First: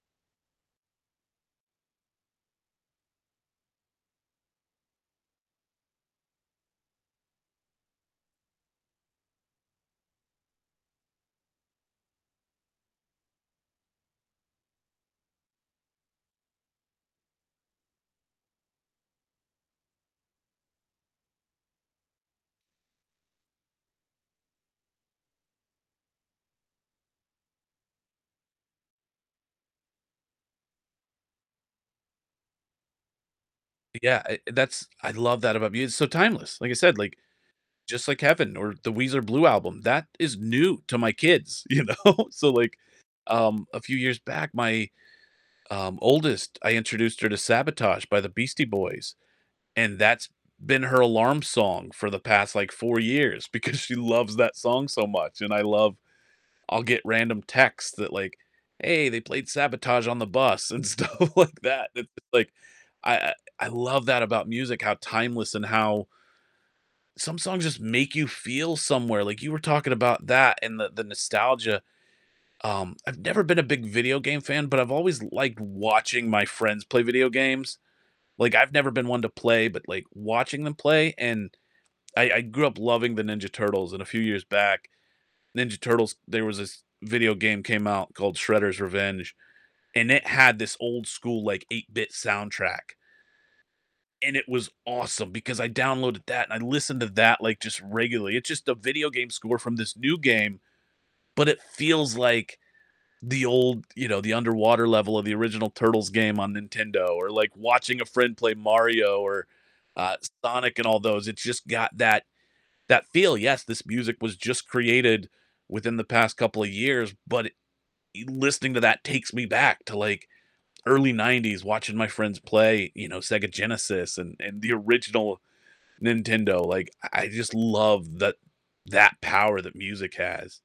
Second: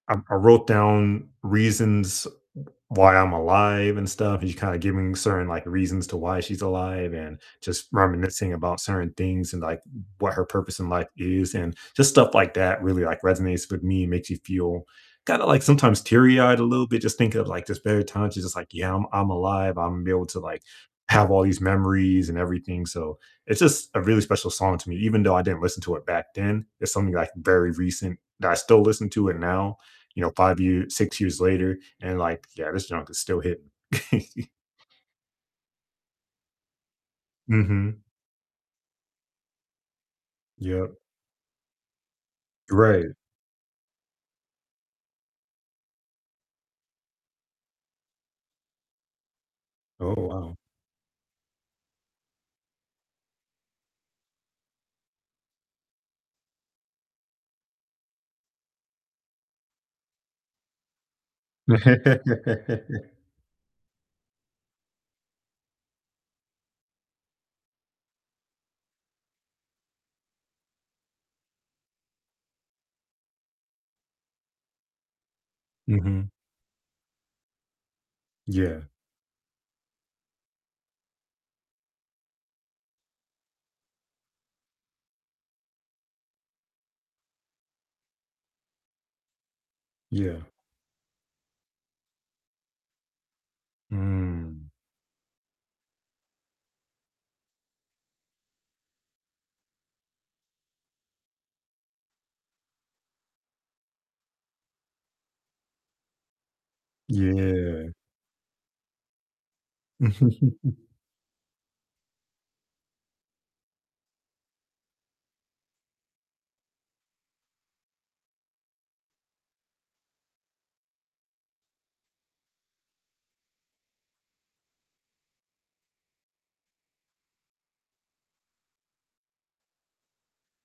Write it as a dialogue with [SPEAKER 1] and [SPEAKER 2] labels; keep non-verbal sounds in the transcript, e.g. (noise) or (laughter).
[SPEAKER 1] Um, I wrote down reasons w why I'm alive and stuff, and she's kind of giving certain, like, reasons to why she's alive and just reminiscing about certain things and, like, w what her purpose in life is, and just stuff like that really, like, resonates with me and makes you feel kinda like, sometimes, teary-eyed a little bit just thinking of, like, just better times, she's just like, "Yeah, I'm I'm alive. I'm able to, like, have all these memories and everything," so, it's just a really special song to me, even though I didn't listen to it back then, it's something, like, very recent that I still listen to it now, you know, 5 year 6 years later, and like, "Yeah, this junk is still hitting."
[SPEAKER 2] Y yeah, I
[SPEAKER 1] (chuckles)
[SPEAKER 2] that's I love that about mus it's so timeless. Like I said, like,
[SPEAKER 1] Mhm.
[SPEAKER 2] Just Like Heaven or the Weezer Blue Album, that is new
[SPEAKER 1] Yep.
[SPEAKER 2] to my kids, you know? So like,
[SPEAKER 1] Right.
[SPEAKER 2] um, a few years back, my, um, oldest, I introduced her to "Sabotage" by the Beastie Boys, and
[SPEAKER 1] Oh,
[SPEAKER 2] that's
[SPEAKER 1] wow.
[SPEAKER 2] been her alarm song for the past, like, 4 years because she loves that song so much, and I love I'll get random texts that like, "Hey, they played Sabotage on the bus," and stuff like that, and, like, I
[SPEAKER 1] (laughs)
[SPEAKER 2] I I love that about music, how timeless and how some songs just make you feel somewhere, like, you were talking about that and the the nostalgia. Um, I've never been a big video game fan, but I've always liked watching
[SPEAKER 1] Mhm.
[SPEAKER 2] my friends play video games. Like, I've
[SPEAKER 1] Yeah.
[SPEAKER 2] never been one to play, but like, watching them play, and I I grew up loving the Ninja Turtles, and a few years back, Ninja Turtles, there was this video game came out called Shredder's Revenge, and it
[SPEAKER 1] Yeah.
[SPEAKER 2] had this old school, like, 8-bit soundtrack and it was
[SPEAKER 1] Mm.
[SPEAKER 2] awesome because I downloaded that and I listened to that, like, just regularly. It's just a video game score from this new game, but it feels like the old, you know, the underwater level of the original Turtles game on Nintendo or, like,
[SPEAKER 1] Yeah.
[SPEAKER 2] watching a friend play Mario or, uh, Sonic
[SPEAKER 1] (chuckles)
[SPEAKER 2] and all those, it's just got that that feel, yes, this music was just created within the past couple a years, but it y listening to that takes me back to, like, early 90s, watching my friends play, you know, Sega Genesis and and the original Nintendo, like, I I just love tha that power that music has.